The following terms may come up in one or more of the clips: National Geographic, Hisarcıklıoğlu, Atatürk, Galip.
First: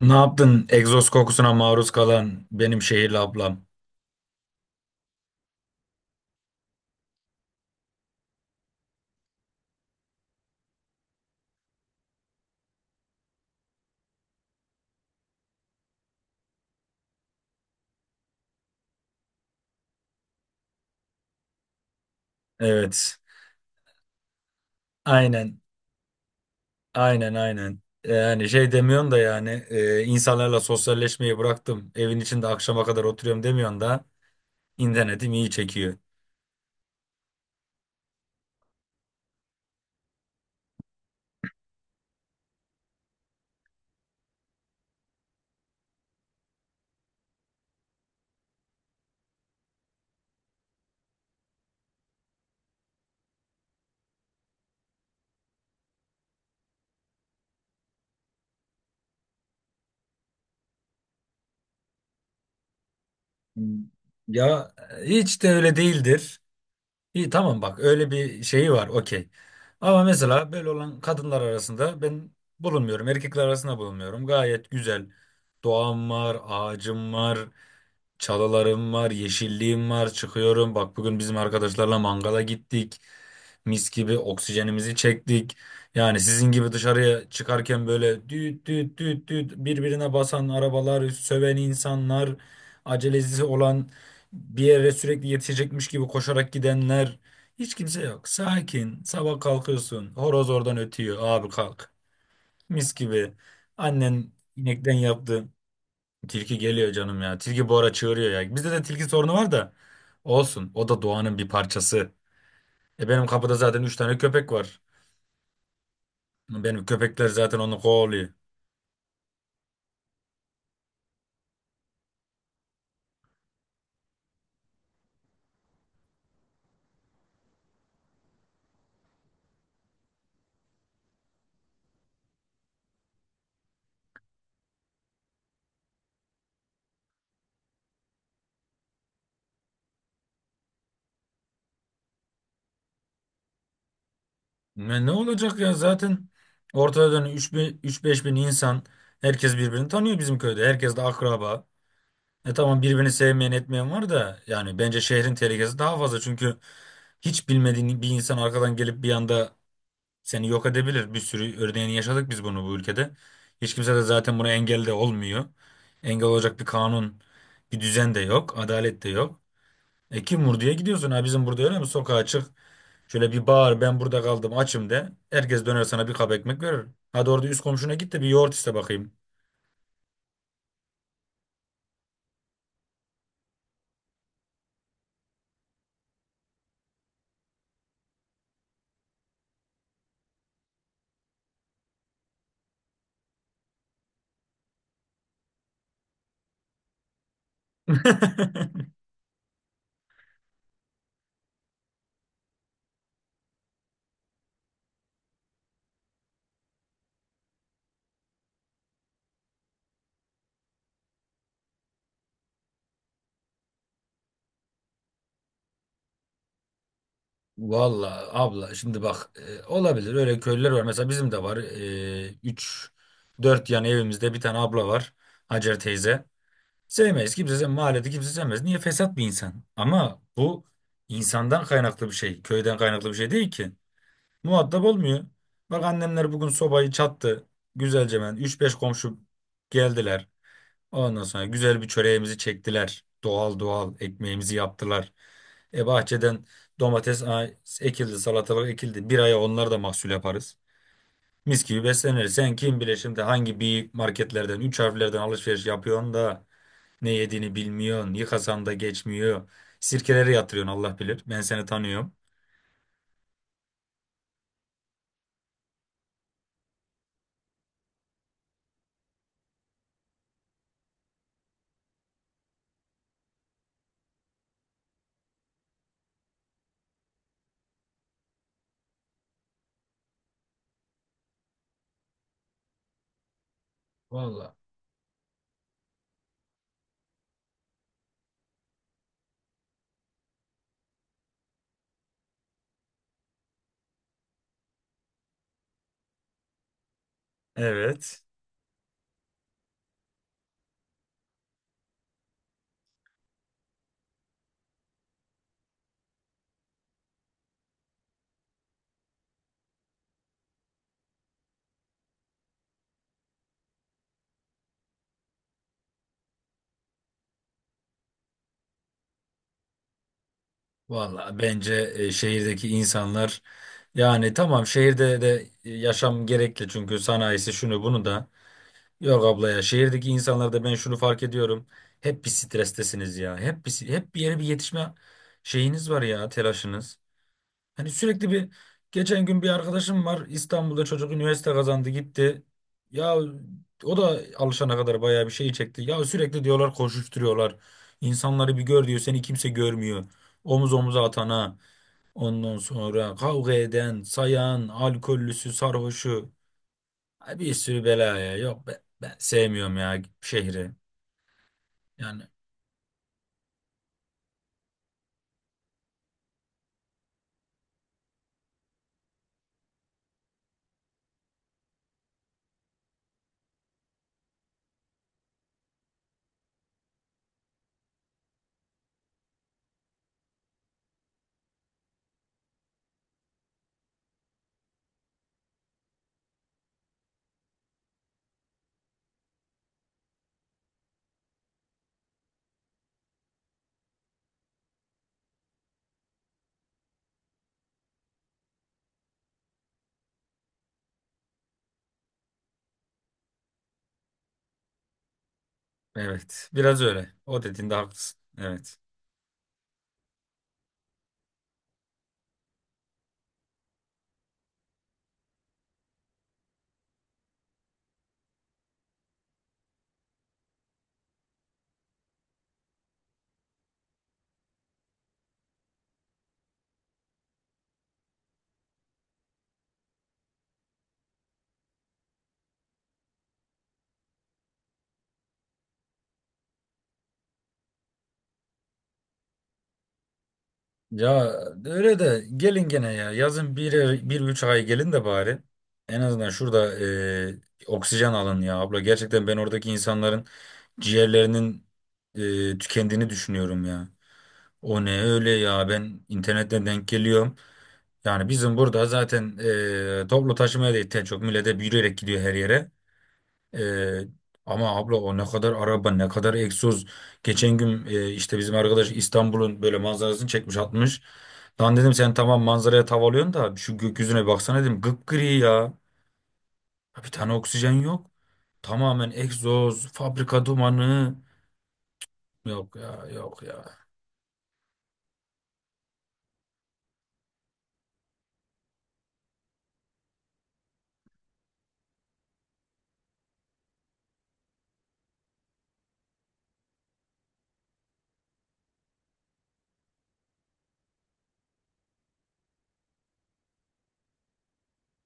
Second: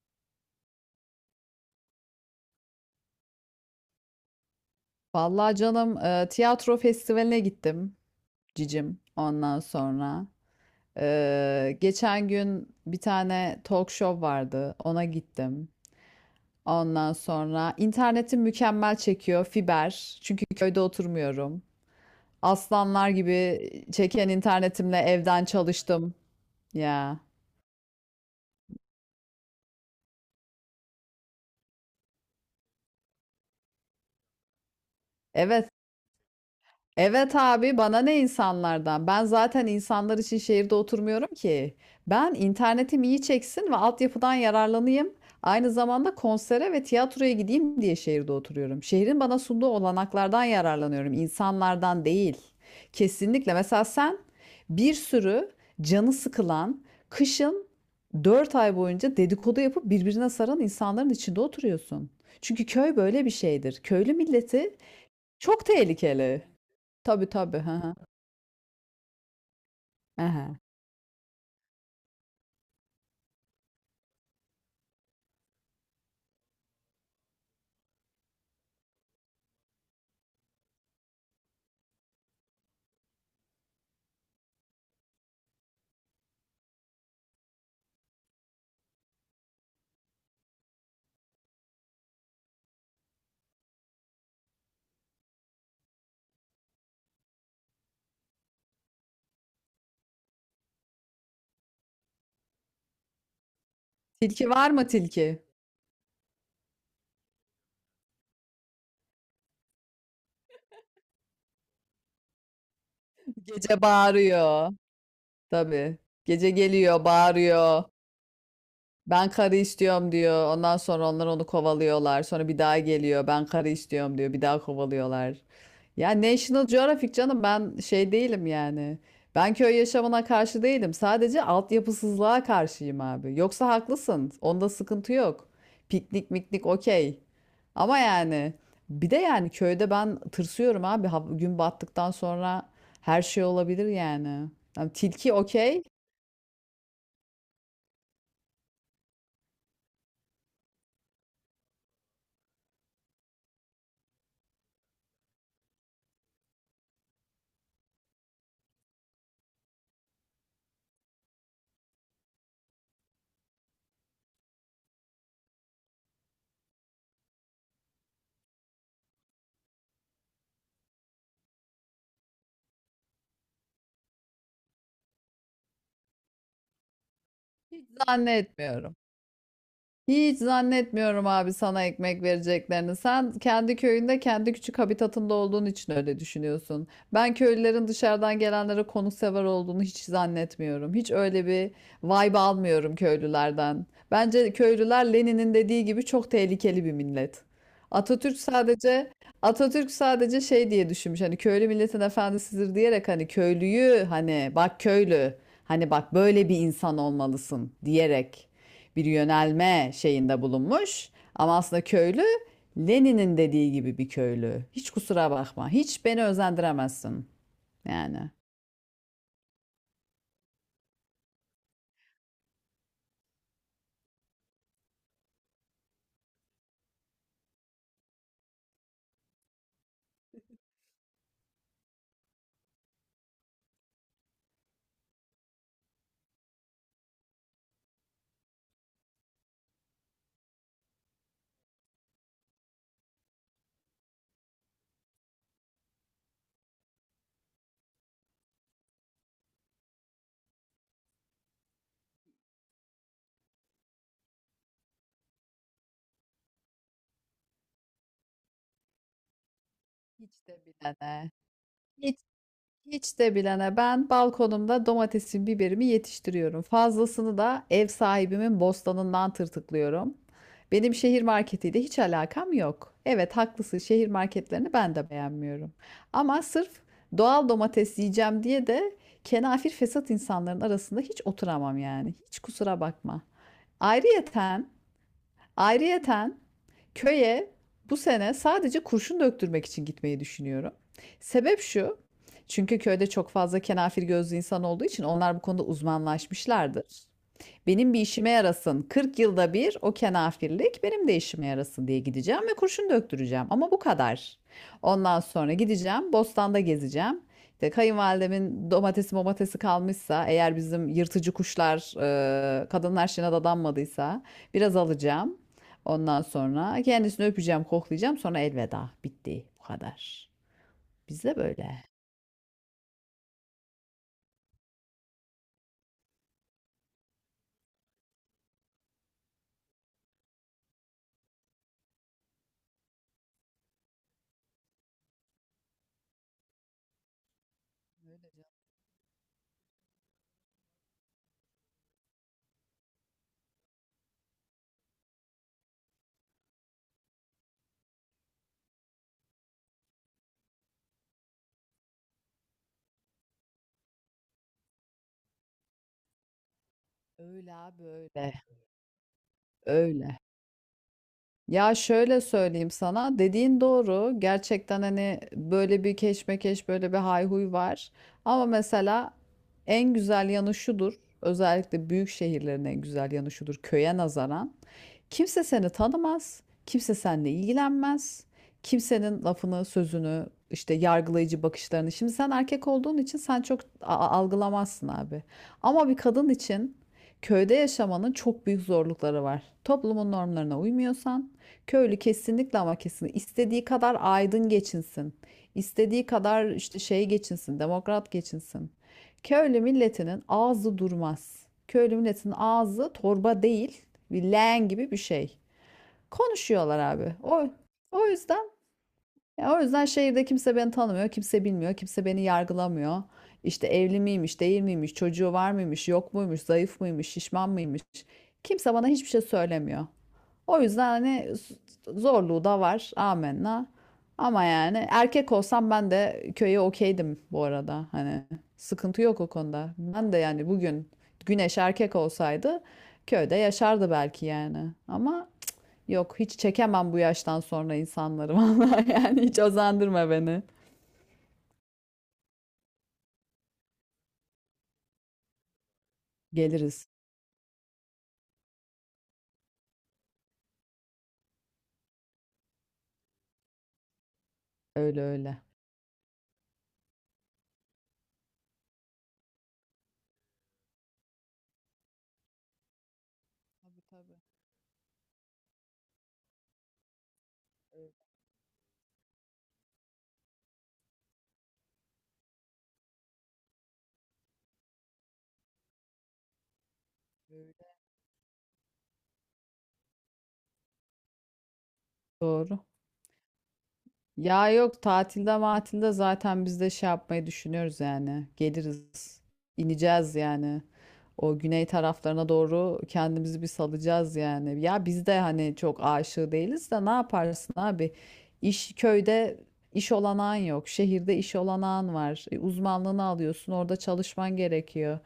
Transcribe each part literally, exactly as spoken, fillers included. Ne yaptın egzoz kokusuna maruz kalan benim şehirli ablam? Vallahi canım e, tiyatro festivaline gittim cicim ondan sonra. E, geçen gün bir tane talk show vardı, ona gittim. Ondan sonra internetim mükemmel çekiyor, fiber, çünkü köyde oturmuyorum. Aslanlar Evet. gibi çeken internetimle evden Aynen. çalıştım ya. Aynen aynen. Yani şey demiyorsun da yani e, insanlarla sosyalleşmeyi bıraktım. Evin içinde akşama kadar oturuyorum demiyorsun da internetim iyi Evet. çekiyor. Evet abi, bana ne insanlardan? Ben zaten insanlar için şehirde oturmuyorum ki. Ben internetim iyi çeksin ve altyapıdan yararlanayım, aynı zamanda konsere ve tiyatroya gideyim diye şehirde oturuyorum. Şehrin bana sunduğu olanaklardan yararlanıyorum, insanlardan değil. Kesinlikle. Mesela sen bir sürü canı sıkılan, kışın dört ay boyunca dedikodu yapıp birbirine saran insanların içinde oturuyorsun. Çünkü köy böyle bir Hmm. şeydir. Köylü Ya milleti hiç de çok öyle değildir. tehlikeli. Tabii, İyi tabii. tamam Hı bak hı. öyle bir şeyi var, okey. Ama Hı mesela hı. böyle olan kadınlar arasında ben bulunmuyorum. Erkekler arasında bulunmuyorum. Gayet güzel. Doğam var, ağacım var. Çalılarım var, yeşilliğim var. Çıkıyorum. Bak, bugün bizim arkadaşlarla mangala gittik. Mis gibi oksijenimizi çektik. Yani sizin gibi dışarıya çıkarken böyle düt düt düt düt birbirine basan arabalar, söven insanlar, acelesi olan, bir yere sürekli yetişecekmiş gibi koşarak gidenler. Hiç kimse yok. Sakin. Sabah kalkıyorsun. Horoz oradan ötüyor. Abi kalk. Mis gibi. Annen Tilki var mı inekten tilki? yaptı. Tilki geliyor canım ya. Tilki bu ara çığırıyor ya. Bizde de tilki sorunu var da olsun. O da doğanın bir parçası. E benim kapıda zaten Gece üç tane köpek bağırıyor. var. Tabii. Gece Benim geliyor, köpekler zaten onu bağırıyor. kovalıyor. Ben karı istiyorum diyor. Ondan sonra onlar onu kovalıyorlar. Sonra bir daha geliyor. Ben karı istiyorum diyor. Bir daha kovalıyorlar. Ya National Geographic canım, ben şey değilim yani. Ben köy yaşamına karşı değilim. Sadece altyapısızlığa karşıyım abi. Yoksa haklısın, onda sıkıntı yok. Piknik miknik okey. Ama yani bir de yani köyde ben tırsıyorum abi. Ha- gün battıktan sonra her şey olabilir yani. Yani Ne, ne tilki olacak ya, okey, zaten ortada üç beş bin insan. Herkes birbirini tanıyor bizim köyde. Herkes de akraba. E tamam, birbirini sevmeyen etmeyen var da yani bence şehrin tehlikesi daha fazla, çünkü hiç bilmediğin bir insan arkadan gelip bir anda seni yok edebilir. Bir sürü örneğini yaşadık biz bunu bu ülkede. Hiç kimse de zaten buna engel de olmuyor. Engel olacak bir kanun, bir düzen de yok, adalet de yok. E kim vur diye gidiyorsun, ha bizim burada öyle mi? Sokağa çık, şöyle bir bağır, ben burada kaldım açım de. Herkes döner sana bir kap ekmek verir. Hadi orada üst komşuna git de bir yoğurt iste zannetmiyorum. bakayım. Hiç zannetmiyorum abi, sana ekmek vereceklerini. Sen kendi köyünde, kendi küçük habitatında olduğun için öyle düşünüyorsun. Ben köylülerin dışarıdan gelenlere konuksever olduğunu hiç zannetmiyorum. Hiç öyle bir vibe almıyorum köylülerden. Bence köylüler Lenin'in dediği gibi çok tehlikeli bir millet. Atatürk sadece Atatürk sadece şey diye düşünmüş. Hani köylü milletin efendisidir diyerek, hani köylüyü, hani bak köylü, hani bak böyle bir insan olmalısın diyerek bir yönelme şeyinde bulunmuş. Ama aslında köylü Lenin'in dediği gibi bir köylü. Hiç kusura bakma. Hiç beni özendiremezsin. Yani. Vallahi abla şimdi bak, e, olabilir, öyle köylüler var mesela, bizim de var. e, Üç dört yan evimizde bir tane abla var, Hacer teyze. Sevmez. Kimse sevmez. Mahallede kimse sevmez. Niye? Fesat bir insan. Ama bu insandan kaynaklı bir şey. Köyden kaynaklı bir şey değil ki. Muhatap olmuyor. Bak annemler bugün sobayı çattı. Güzelce ben. üç beş komşu geldiler. Ondan sonra güzel bir çöreğimizi çektiler. Doğal doğal ekmeğimizi yaptılar. E bahçeden domates a- ekildi, salatalık ekildi. Bir aya onlar da mahsul yaparız. Mis gibi besleniriz. Sen kim bile şimdi hangi bir marketlerden, üç harflerden alışveriş yapıyorsun da ne yediğini bilmiyorsun. Yıkasanda geçmiyor. Sirkelere Hiç de yatırıyorsun, bile Allah bilir. de. Ben seni tanıyorum. Hiç Hiç de bilene, ben balkonumda domatesimi, biberimi yetiştiriyorum. Fazlasını da ev sahibimin bostanından tırtıklıyorum. Benim şehir marketiyle hiç alakam yok. Evet, haklısın, şehir marketlerini ben de beğenmiyorum. Ama sırf doğal domates yiyeceğim diye de kenafir fesat insanların arasında hiç oturamam yani. Hiç kusura bakma. Vallahi. Ayrıyeten Ayrıyeten köye bu sene sadece kurşun döktürmek için gitmeyi düşünüyorum. Sebep şu, çünkü köyde çok fazla kenafir gözlü insan olduğu için onlar bu konuda uzmanlaşmışlardır. Benim bir Evet. işime yarasın. kırk yılda bir o kenafirlik benim de işime yarasın diye gideceğim ve kurşun döktüreceğim. Ama bu kadar. Ondan sonra gideceğim, bostanda gezeceğim. İşte kayınvalidemin domatesi momatesi kalmışsa, eğer bizim yırtıcı kuşlar, e, kadınlar şeyine dadanmadıysa biraz alacağım. Ondan sonra kendisini öpeceğim, koklayacağım. Sonra elveda. Bitti. Bu kadar. Bizde Valla böyle. bence e, şehirdeki insanlar, yani tamam, şehirde de e, yaşam gerekli çünkü sanayisi şunu bunu da. Yok abla ya, şehirdeki insanlarda ben şunu fark ediyorum. Hep bir strestesiniz ya. Hep bir, hep bir yere bir yetişme şeyiniz var ya, telaşınız. Hani sürekli bir, geçen gün bir arkadaşım var İstanbul'da, çocuk üniversite kazandı gitti. Ya o da alışana kadar bayağı bir şey çekti. Ya sürekli diyorlar, koşuşturuyorlar. İnsanları bir gör diyor, seni kimse görmüyor. Omuz omuza atana, ondan sonra kavga eden, sayan, alkollüsü, sarhoşu. Ay, Öyle bir sürü böyle. belaya, yok ben, ben, sevmiyorum ya Öyle. şehri. Ya, şöyle Yani söyleyeyim sana, dediğin doğru, gerçekten hani böyle bir keşmekeş, böyle bir hayhuy var ama mesela en güzel yanı şudur, özellikle büyük şehirlerin en güzel yanı şudur, köye nazaran kimse seni tanımaz, kimse seninle ilgilenmez, kimsenin lafını, sözünü, işte yargılayıcı bakışlarını. Şimdi sen erkek olduğun için sen çok algılamazsın abi. Ama bir kadın için köyde yaşamanın çok büyük zorlukları var. Toplumun normlarına uymuyorsan, köylü kesinlikle ama kesinlikle istediği kadar aydın geçinsin, istediği kadar işte şey geçinsin, demokrat geçinsin, köylü milletinin ağzı durmaz. Köylü milletinin ağzı torba değil, bir leğen gibi bir şey. evet, Konuşuyorlar biraz öyle. abi. O O, dediğinde o haklısın. yüzden, Evet. ya o yüzden şehirde kimse beni tanımıyor, kimse bilmiyor, kimse beni yargılamıyor. İşte evli miymiş, değil miymiş, çocuğu var mıymış, yok muymuş, zayıf mıymış, şişman mıymış. Kimse bana hiçbir şey söylemiyor. O yüzden hani zorluğu da var. Amenna. Ama yani erkek olsam ben de köye okeydim bu arada. Hani sıkıntı yok o konuda. Ben de yani bugün Güneş erkek olsaydı köyde yaşardı belki yani. Ama yok, hiç çekemem bu yaştan sonra insanları. Vallahi yani, hiç özendürme beni. Ya öyle de gelin gene ya. Yazın bir, bir üç ay gelin de bari. En azından şurada Geliriz. e, oksijen alın ya abla. Gerçekten ben oradaki insanların ciğerlerinin e, tükendiğini düşünüyorum ya. O ne Öyle öyle öyle. ya, ben internetten denk geliyorum. Yani bizim burada zaten e, toplu taşımaya da ihtiyaç çok. Millete yürüyerek gidiyor her yere. Ee, ama abla, o ne kadar araba, ne kadar egzoz. Geçen gün e, işte bizim arkadaş İstanbul'un böyle manzarasını çekmiş atmış. Lan dedim, sen tamam manzaraya tav alıyorsun da şu gökyüzüne baksana dedim, gıpgri ya. Ya, bir tane oksijen yok. Tamamen egzoz, fabrika dumanı. Doğru. Yok ya, yok ya. Ya, yok, tatilde matilde zaten biz de şey yapmayı düşünüyoruz yani. Geliriz. İneceğiz yani. O güney taraflarına doğru kendimizi bir salacağız yani. Ya biz de hani çok aşığı değiliz de ne yaparsın abi? İş, köyde iş olanağın yok. Şehirde iş olanağın var. E, Uzmanlığını alıyorsun, orada çalışman gerekiyor.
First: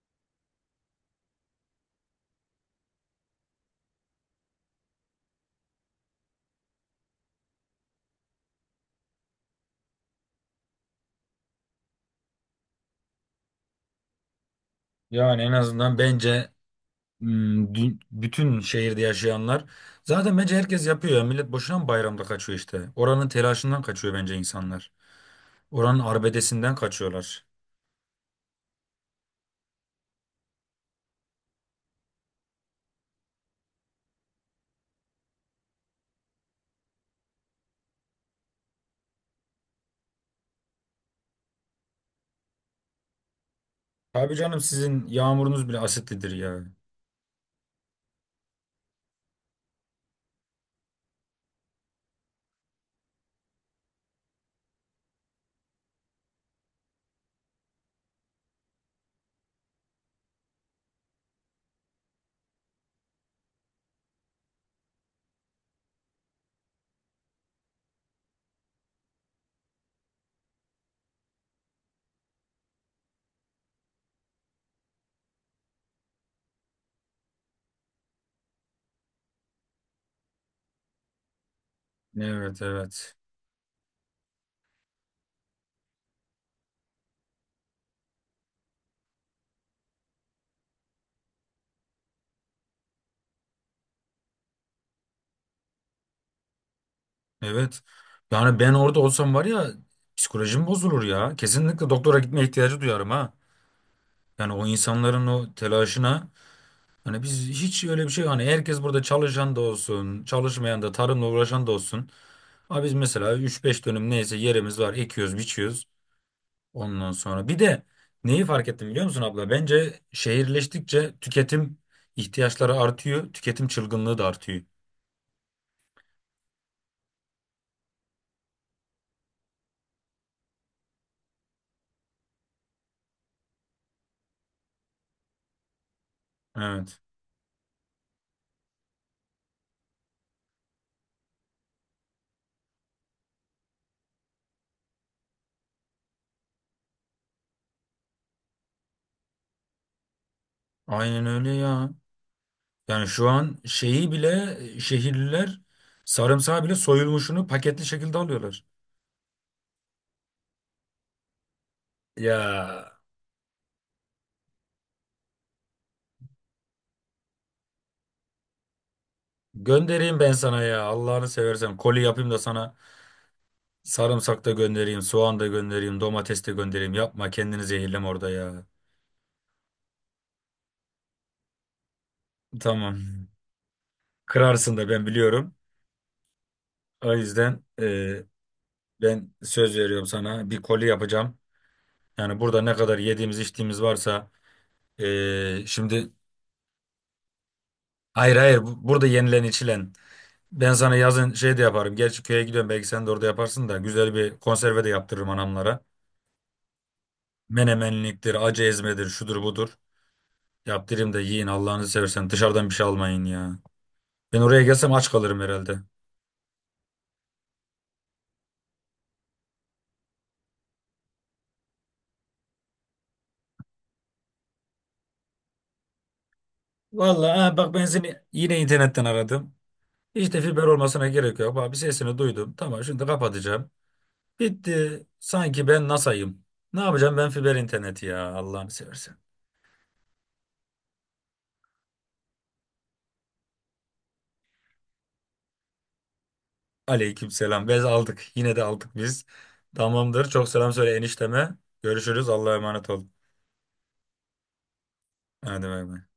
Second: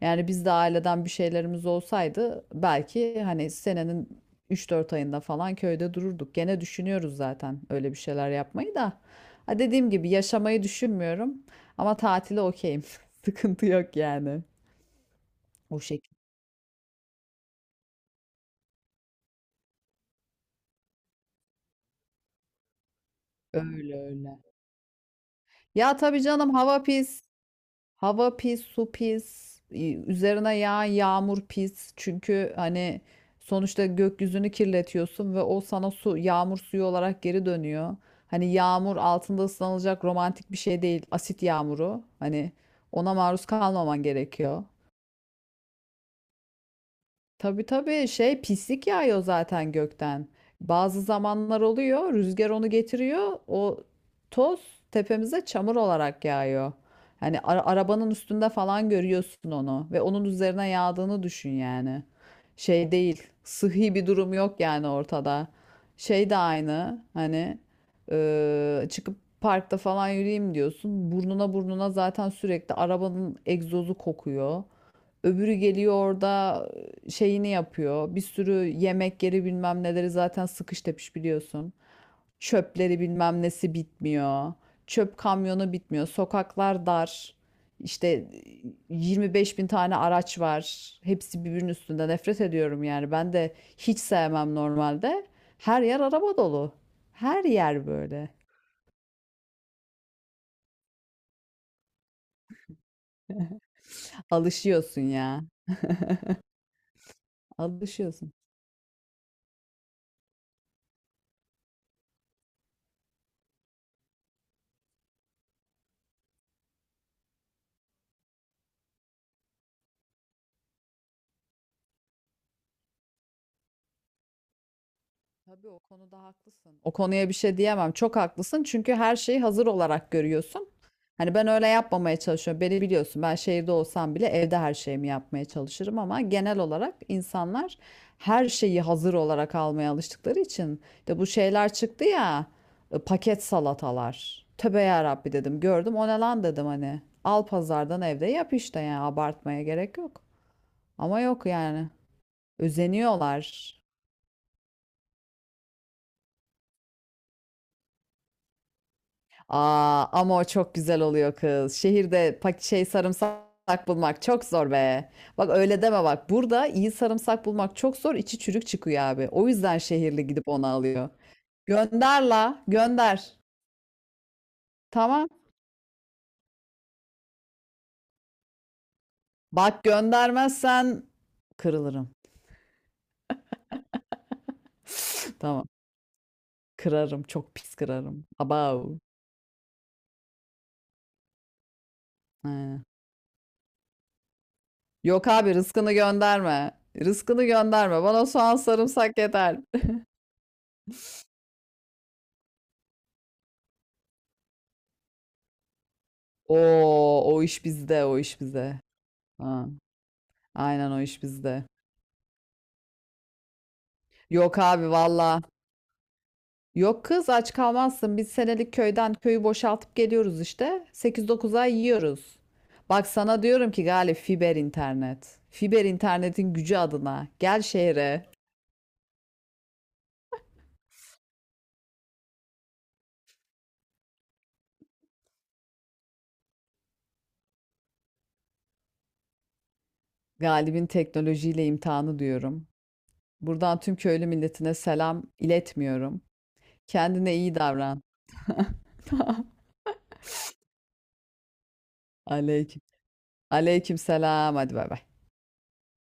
Yani biz de aileden bir şeylerimiz olsaydı belki hani senenin Üç dört ayında falan köyde dururduk. Gene düşünüyoruz zaten öyle bir şeyler yapmayı da. Ha, dediğim gibi yaşamayı düşünmüyorum ama tatile okeyim. Sıkıntı yok yani. Yani en O azından şekil. bence, hmm, dü- bütün şehirde yaşayanlar zaten bence herkes yapıyor ya. Millet boşuna mı bayramda kaçıyor işte. Oranın telaşından Öyle kaçıyor bence öyle. insanlar. Ya Oranın tabii canım, arbedesinden hava pis. kaçıyorlar. Hava pis, su pis, y- üzerine yağan yağmur pis. Çünkü hani sonuçta gökyüzünü kirletiyorsun ve o sana su, yağmur suyu olarak geri dönüyor. Hani yağmur altında ıslanılacak romantik bir şey değil. Asit yağmuru. Hani ona maruz kalmaman Abi canım gerekiyor. sizin yağmurunuz bile asitlidir ya. Tabii tabii, şey, pislik yağıyor zaten gökten. Bazı zamanlar oluyor, rüzgar onu getiriyor, o toz tepemize çamur olarak yağıyor. Hani ara- arabanın üstünde falan görüyorsun onu ve onun üzerine yağdığını düşün yani. Şey değil, sıhhi bir durum yok yani ortada. Şey de aynı hani, e, çıkıp parkta falan yürüyeyim diyorsun, burnuna burnuna zaten sürekli arabanın egzozu kokuyor. Öbürü geliyor orada şeyini yapıyor. Bir sürü yemek yeri bilmem neleri zaten sıkış tepiş biliyorsun. Evet, Çöpleri evet. bilmem nesi bitmiyor. Çöp kamyonu bitmiyor. Sokaklar dar. İşte yirmi beş bin tane araç var. Hepsi birbirinin üstünde. Nefret ediyorum yani. Ben de hiç sevmem normalde. Her yer araba dolu. Her Evet. yer böyle. Yani ben orada olsam var ya, psikolojim bozulur ya. Kesinlikle doktora gitmeye ihtiyacı duyarım ha. Yani o Alışıyorsun insanların ya. o telaşına, hani biz hiç öyle bir şey, Alışıyorsun. hani herkes burada çalışan da olsun, çalışmayan da, tarımla uğraşan da olsun. Abi biz mesela üç beş dönüm neyse yerimiz var, ekiyoruz, biçiyoruz. Ondan sonra bir de neyi fark ettim biliyor musun abla? Bence şehirleştikçe tüketim ihtiyaçları artıyor, tüketim çılgınlığı da artıyor. Tabii o konuda haklısın. O konuya bir şey diyemem. Çok haklısın çünkü her şeyi hazır olarak görüyorsun. Hani ben öyle yapmamaya çalışıyorum. Beni biliyorsun, ben şehirde olsam bile evde her şeyimi yapmaya çalışırım ama genel olarak Evet. insanlar her şeyi hazır olarak almaya alıştıkları için de bu şeyler çıktı ya, e, paket salatalar. Tövbe yarabbi dedim, gördüm, o ne lan dedim hani. Al pazardan, evde yap işte, yani abartmaya gerek yok. Ama Aynen yok öyle yani, ya. Yani şu an özeniyorlar. şeyi bile şehirliler, sarımsağı bile soyulmuşunu paketli şekilde alıyorlar. Aa, ama o çok güzel oluyor kız. Şehirde pak Ya şey sarımsak bulmak çok zor be. Bak öyle deme bak. Burada iyi sarımsak bulmak çok zor. İçi çürük çıkıyor abi. O yüzden göndereyim şehirli ben gidip sana onu ya, alıyor. Allah'ını seversen koli Gönder yapayım da la, sana gönder. sarımsak da göndereyim, Tamam. soğan da göndereyim, domates de göndereyim. Yapma, kendini zehirleme orada ya. Bak göndermezsen kırılırım. Tamam. Kırarsın da, ben biliyorum. Tamam. O Kırarım. Çok yüzden pis e, kırarım. Abav. ben söz veriyorum sana, bir koli yapacağım. Yani burada ne He. kadar yediğimiz içtiğimiz varsa, Yok abi, eee, rızkını şimdi gönderme. Rızkını gönderme. Bana hayır soğan hayır bu- burada sarımsak yenilen yeter. içilen. Ben sana yazın şey de yaparım. Gerçi köye gidiyorum, belki sen de orada yaparsın da, güzel bir konserve de yaptırırım anamlara. Oo, o iş bizde, o Menemenliktir, iş acı bizde. ezmedir, şudur Ha. budur. Aynen, o Yaptırayım da iş yiyin, bizde. Allah'ınızı seversen dışarıdan bir şey almayın ya. Ben Yok oraya abi gelsem aç kalırım valla. herhalde. Yok kız, aç kalmazsın. Biz senelik köyden köyü boşaltıp geliyoruz işte. Sekiz dokuz ay yiyoruz. Bak sana diyorum ki Galip, fiber internet. Fiber internetin gücü adına. Vallahi ha, Gel bak ben seni şehre. yine internetten aradım. Hiç de fiber olmasına gerek yok. Bak, bir sesini duydum. Tamam, şimdi kapatacağım. Bitti. Sanki ben NASA'yım. Ne yapacağım ben fiber interneti ya Allah'ını seversen. Galip'in teknolojiyle imtihanı diyorum. Buradan tüm köylü milletine selam iletmiyorum. Aleyküm Kendine iyi selam. Bez davran. aldık. Yine de aldık biz. Tamamdır. Çok selam söyle enişteme. Görüşürüz. Allah'a Aleyküm. emanet ol. Aleyküm selam. Hadi bay bay. Hadi bay bay.